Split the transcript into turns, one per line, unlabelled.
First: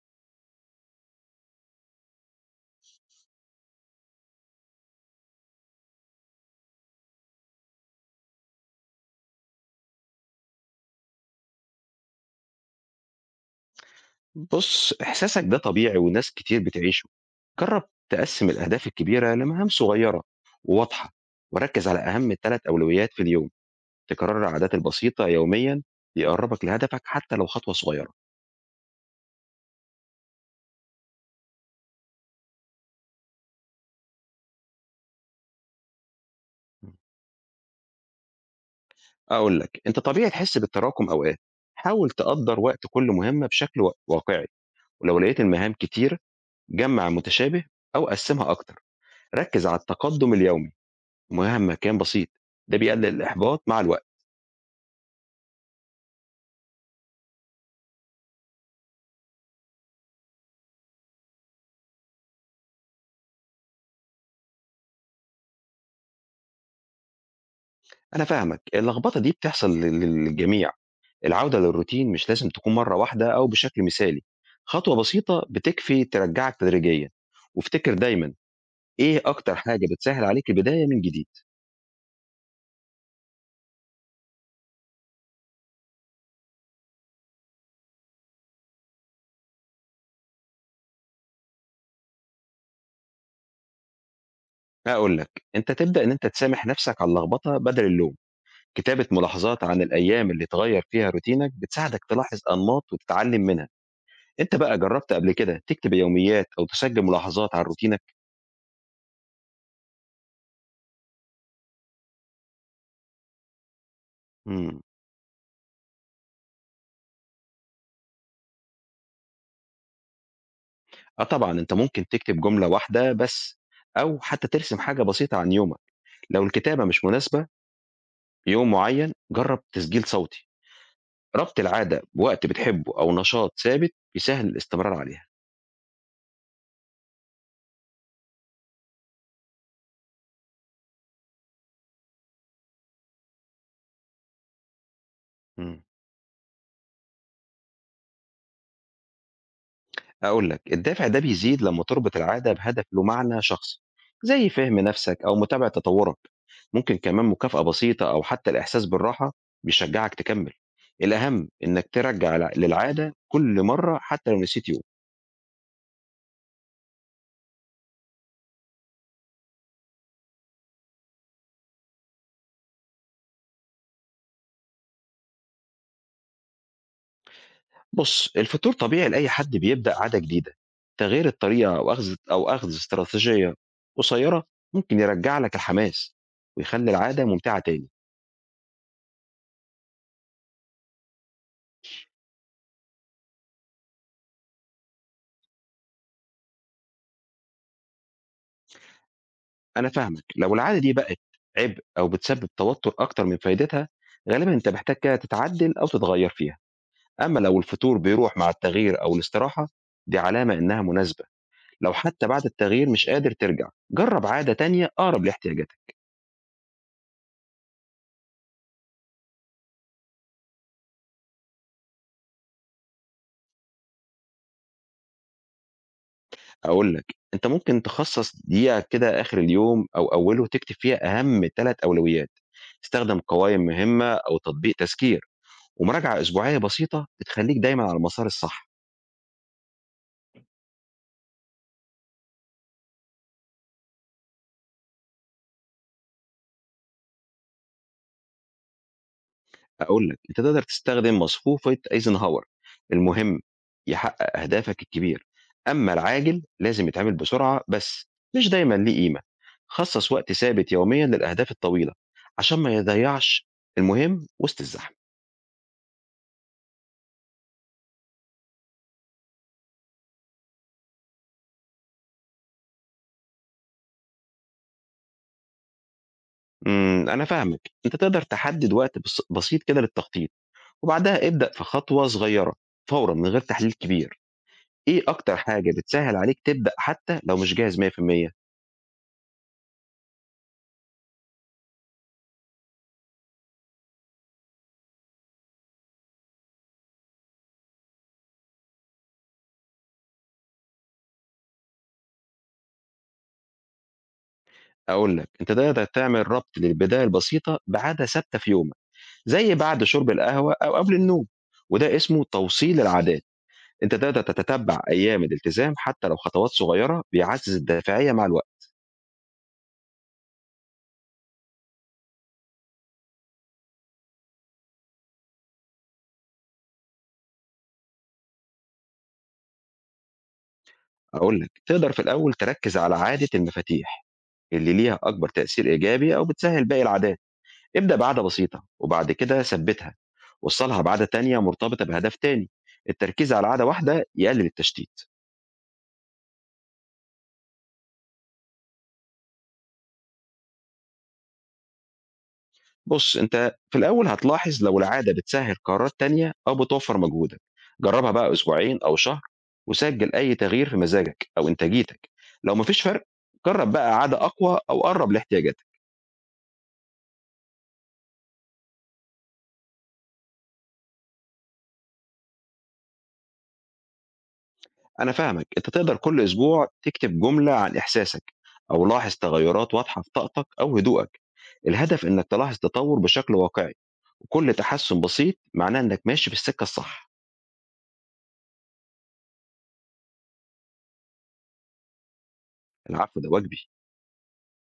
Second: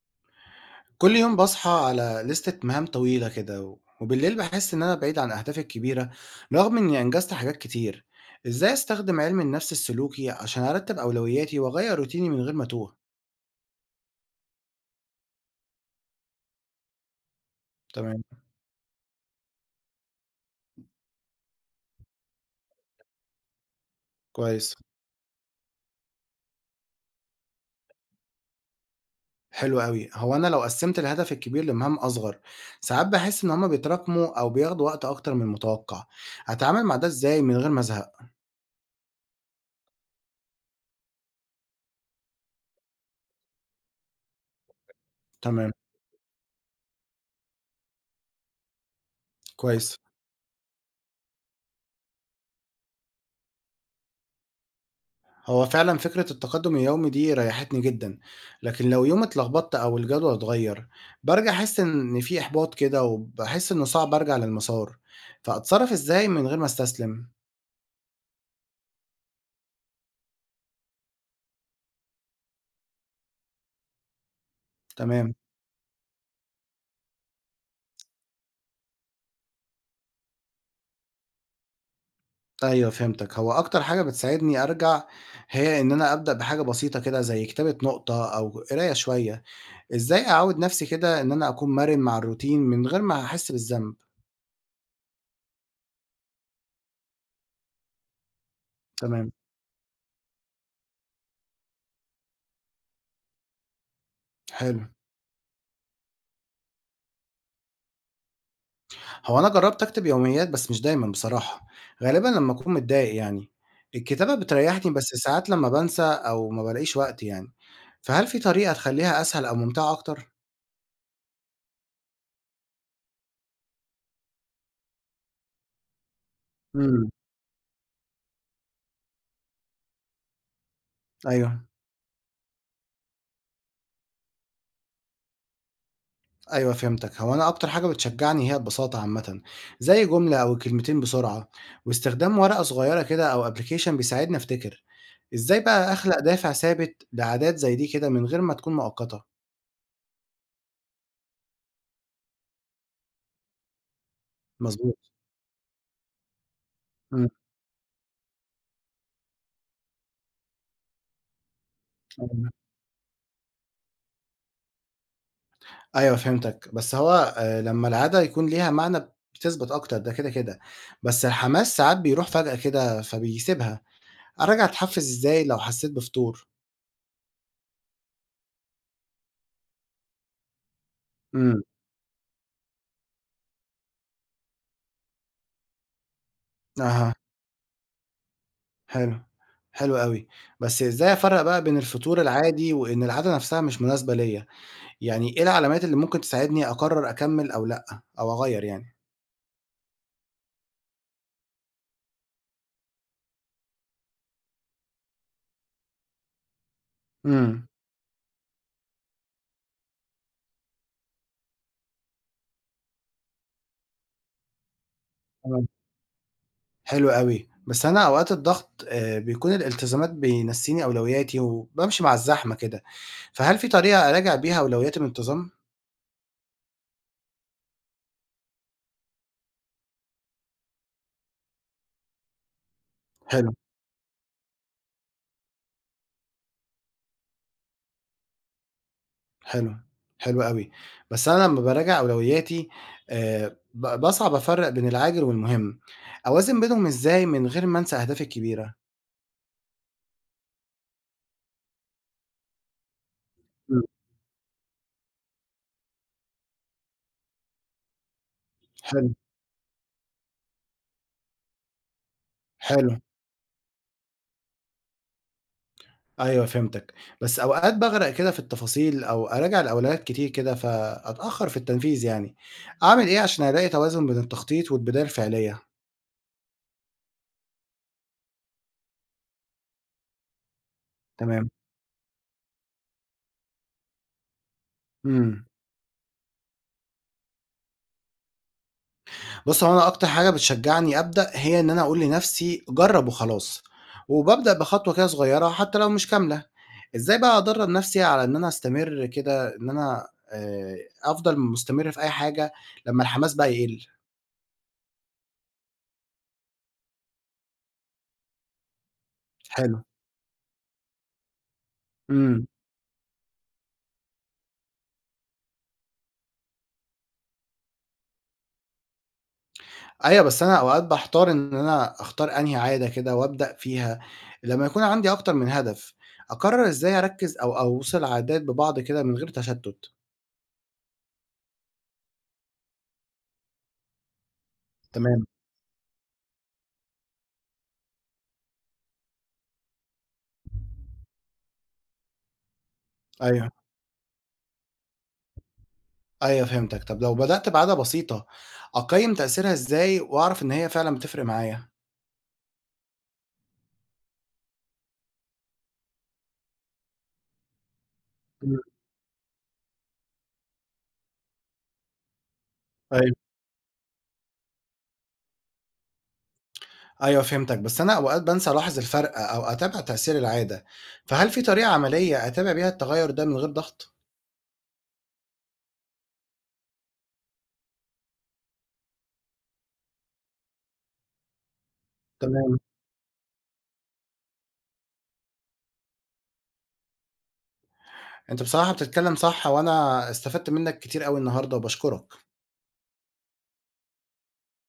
كل يوم باصحى على لستة مهام طويلة كده و- وبالليل بحس إن أنا بعيد عن أهدافي الكبيرة رغم إني أنجزت حاجات كتير. إزاي أستخدم علم النفس السلوكي عشان أرتب أولوياتي وأغير روتيني من غير ما أتوه؟
بُص، إحساسك ده طبيعي وناس كتير بتعيشه. جرّب
تمام.
تقسّم الأهداف الكبيرة لمهام صغيرة وواضحة، وركّز على أهم 3 أولويات في اليوم. تكرار العادات
كويس.
البسيطة يوميًا بيقرّبك لهدفك حتى لو خطوة صغيرة.
حلو أوي. هو أنا لو قسمت الهدف الكبير لمهام أصغر ساعات بحس إن هما بيتراكموا أو بياخدوا وقت أكتر من المتوقع، أتعامل
إمم.
مع ده إزاي من غير ما أزهق؟
أقول لك، أنت طبيعي تحس بالتراكم أوقات، حاول تقدّر وقت كل مهمة بشكل واقعي، ولو لقيت
تمام.
المهام كتير جمّع متشابه أو قسّمها أكتر. ركّز على
كويس.
التقدّم اليومي مهما كان بسيط، ده بيقلل الإحباط مع الوقت.
هو فعلا فكرة التقدم اليومي دي ريحتني جدا، لكن لو يوم اتلخبطت أو الجدول اتغير برجع أحس إن في إحباط كده وبحس إنه صعب أرجع للمسار، فأتصرف إزاي من غير ما أستسلم؟
أنا فاهمك، اللخبطة دي بتحصل للجميع، العودة للروتين مش لازم تكون مرة واحدة أو بشكل مثالي، خطوة
تمام.
بسيطة بتكفي ترجعك تدريجيًا، وافتكر دايمًا إيه أكتر حاجة بتسهل عليك البداية من جديد،
أيوه فهمتك. هو أكتر حاجة بتساعدني أرجع هي إن أنا أبدأ بحاجة بسيطة كده زي كتابة نقطة أو قراية شوية. إزاي أعود نفسي كده إن أنا أكون مرن مع الروتين من غير ما أحس بالذنب؟
هاقول لك أنت تبدأ إن أنت تسامح نفسك على اللخبطة بدل اللوم، كتابة
تمام.
ملاحظات عن الأيام اللي اتغير فيها روتينك بتساعدك تلاحظ أنماط وتتعلم منها، أنت بقى
حلو.
جربت قبل كده تكتب يوميات أو تسجل ملاحظات عن روتينك؟
هو أنا جرّبت أكتب يوميات بس مش دايمًا بصراحة، غالبًا لمّا أكون متضايق يعني. الكتابة
إمم.
بتريّحني بس ساعات لمّا بانسى أو ما بالاقيش وقت يعني، فهل في طريقة تخلّيها أسهل أو ممتعة أكتر؟
آه طبعًا، أنت ممكن تكتب جملة واحدة بس أو حتى ترسم حاجة بسيطة عن يومك، لو الكتابة مش
إمم.
مناسبة ليوم معين جرّب تسجيل صوتي، ربط
أيوه.
العادة بوقت بتحبه أو نشاط ثابت بيسهّل الاستمرار عليها.
أيوه فهمتك. هو أنا أكتر حاجة بتشجّعني هي البساطة عامةً، زي جملة أو كلمتين بسرعة، واستخدام ورقة صغيّرة كده أو application بيساعدني أفتكر. إزاي
إمم.
بقى أخلق دافع ثابت لعادات زي دي كده من غير ما تكون مؤقتة؟
أقول لك الدافع ده بيزيد لمّا تربط العادة بهدف له معنى شخصي، زي فهم
مضبوط.
نفسك أو متابعة تطوّرك، ممكن كمان
إمم.
مكافأة بسيطة أو حتى الإحساس بالراحة بيشجّعك تكمّل، الأهم إنك ترجّع
أيوه.
للعادة كل مرّة حتى لو نسيت يوم.
أيوه فهمتك، بس هو لمّا العادة يكون ليها معنى بتثبت أكتر ده كده، بس الحماس ساعات بيروح فجأة كده فبيسيبها. أراجع أتحفّز إزاي لو حسّيت بفتور؟
بُص، الفطور طبيعي لأي حد بيبدأ عادة جديدة، تغيير
إمم.
الطريقة أو أخذ استراتيجية قصيرة ممكن يرجّع لك الحماس، ويخلّي
أها.
العادة ممتعة تاني،
حلو. حلو أوي. بس إزاي أفرّق بقى بين الفتور العادي وإن العادة نفْسها مش مناسبة ليّا؟ يعني إيه العلامات اللي ممكن تساعدني أقرّر أكمّل أو لأ، أو أغيّر يعني؟
أنا فاهمك، لو العادة دي بقت عبء أو بتسبب توتر أكتر من فايدتها، غالبًا أنت محتاج كده تتعدل أو تتغيّر فيها، أمّا لو
إمم.
الفطور بيروح مع التغيير أو الاستراحة، دي علامة إنها مناسبة، لو حتى بعد التغيير مش قادر ترجع، جرّب عادة تانية أقرب لاحتياجاتك.
حلو أوي، بس أنا أوقات الضغط بيكون الالتزامات بينسيني أولوياتي وبامشي مع الزحمة كده، فهل في طريقة أراجع بيها أولوياتي بانتظام؟
هاقول لك، أنت ممكن تخصص دقيقة كده آخر اليوم أو أوله تكتب فيها أهم 3 أولويات، استخدم
حلو.
قوائم مهمة أو تطبيق تذكير، ومراجعة أسبوعية بسيطة بتخليك دايمًا على المسار الصح،
حلو. حلو أوي. بس أنا لمّا باراجع أولوياتي ب باصعب أفرّق بين العاجل والمهم. أوازن بينهم إزاي من غير ما أنسى أهدافي الكبيرة؟
هاقول لك أنت تقدر تستخدم مصفوفة أيزنهاور، المهم
إمم.
يحقق أهدافك الكبير، أما العاجل لازم يتعمل بسرعة بس مش دايمًا ليه
حلو.
قيمة، خصص وقت ثابت يوميًا للأهداف الطويلة عشان ما
حلو.
يضيعش المهم وسط الزحمة.
أيوه فهمتك، بس أوقات باغرق كده في التفاصيل أو أراجع الأولويات كتير كده فأتأخر في التنفيذ يعني. أعمل إيه عشان ألاقي توازن بين التخطيط والبداية الفعلية؟
إمم، أنا فاهمِك، أنت تقدر تحدد وقت بس بسيط كده للتخطيط، وبعدها
تمام.
ابدأ في خطوة صغيرة فورًا من غير تحليل كبير، إيه أكتر
إمم.
حاجة بتسهّل عليك تبدأ حتى لو مش جاهز 100%؟
بُص، هو أنا أكتر حاجة بتشجعني أبدأ هي إن أنا أقول لنفسي جرّب وخلاص، وبابدأ بخطوة كده صغيرة حتى لو مش كاملة. إزاي بقى أدرّب نفسي على إن أنا أستمر كده إن أنا آآ، أفضل مستمر في أي حاجة لمّا الحماس بقى يقل؟
هاقول لك، أنت تقدر تعمل ربط للبداية البسيطة بعادة ثابتة في يومك، زي
حلو.
بعد شرب القهوة أو قبل النوم، وده اسمه
إمم.
توصيل العادات، أنت تقدر تتتبع أيام الالتزام حتى لو خطوات صغيرة بيعزّز الدافعية مع الوقت،
أيوه، بس أنا أوقات باحتار إن أنا أختار أنهي عادة كده وأبدأ فيها، لمّا يكون عندي أكتر من هدف. أقرر إزاي أركّز أو أوصِل عادات ببعض كده من غير تشتُّت؟
هاقول لك، تقدر في الأول تركّز على عادة المفاتيح اللي ليها
تمام.
أكبر تأثير إيجابي أو بتسهّل باقي العادات. ابدأ بعادة بسيطة وبعد كده ثبّتها، وصّلها بعادة تانية مرتبطة بهدف تاني. التركيز على
أيوه.
عادة واحدة يقلل التشتيت.
أيوه فهمتك. طب لو بدأت بعادة بسيطة، أقيّم تأثيرها إزاي وأعرف إن هي فعلًا بتفرق معايا؟
بُص، أنت في الأول هتلاحظ لو العادة بتسهّل قرارات تانية أو بتوفّر مجهودك. جرّبها بقى
إمم.
أسبوعين أو شهر وسجّل أي تغيير في مزاجك أو إنتاجيتك. لو ما فيش فرق،
أيوه.
جرّب بقى عادة أقوى أو قرّب لاحتياجاتك.
أيوه فهمتك، بس أنا أوقات بانسى ألاحظ الفرق أو أتابع تأثير العادة، فهل في طريقة عملية أتابع بيها التغيُّر ده من غير ضغط؟
أنا فاهمك، أنت تقدر كل أسبوع تكتب جملة عن إحساسك أو لاحظ تغيرات واضحة في طاقتك أو هدوءك، الهدف إنك
تمام.
تلاحظ تطور بشكل واقعي، وكل تحسن بسيط معناه إنك ماشي في السكة الصح،
أنت بصراحة بتتكلّم صح وأنا استفدت منّك كتير أوي النهارده وباشكرك.
العفو ده واجبي.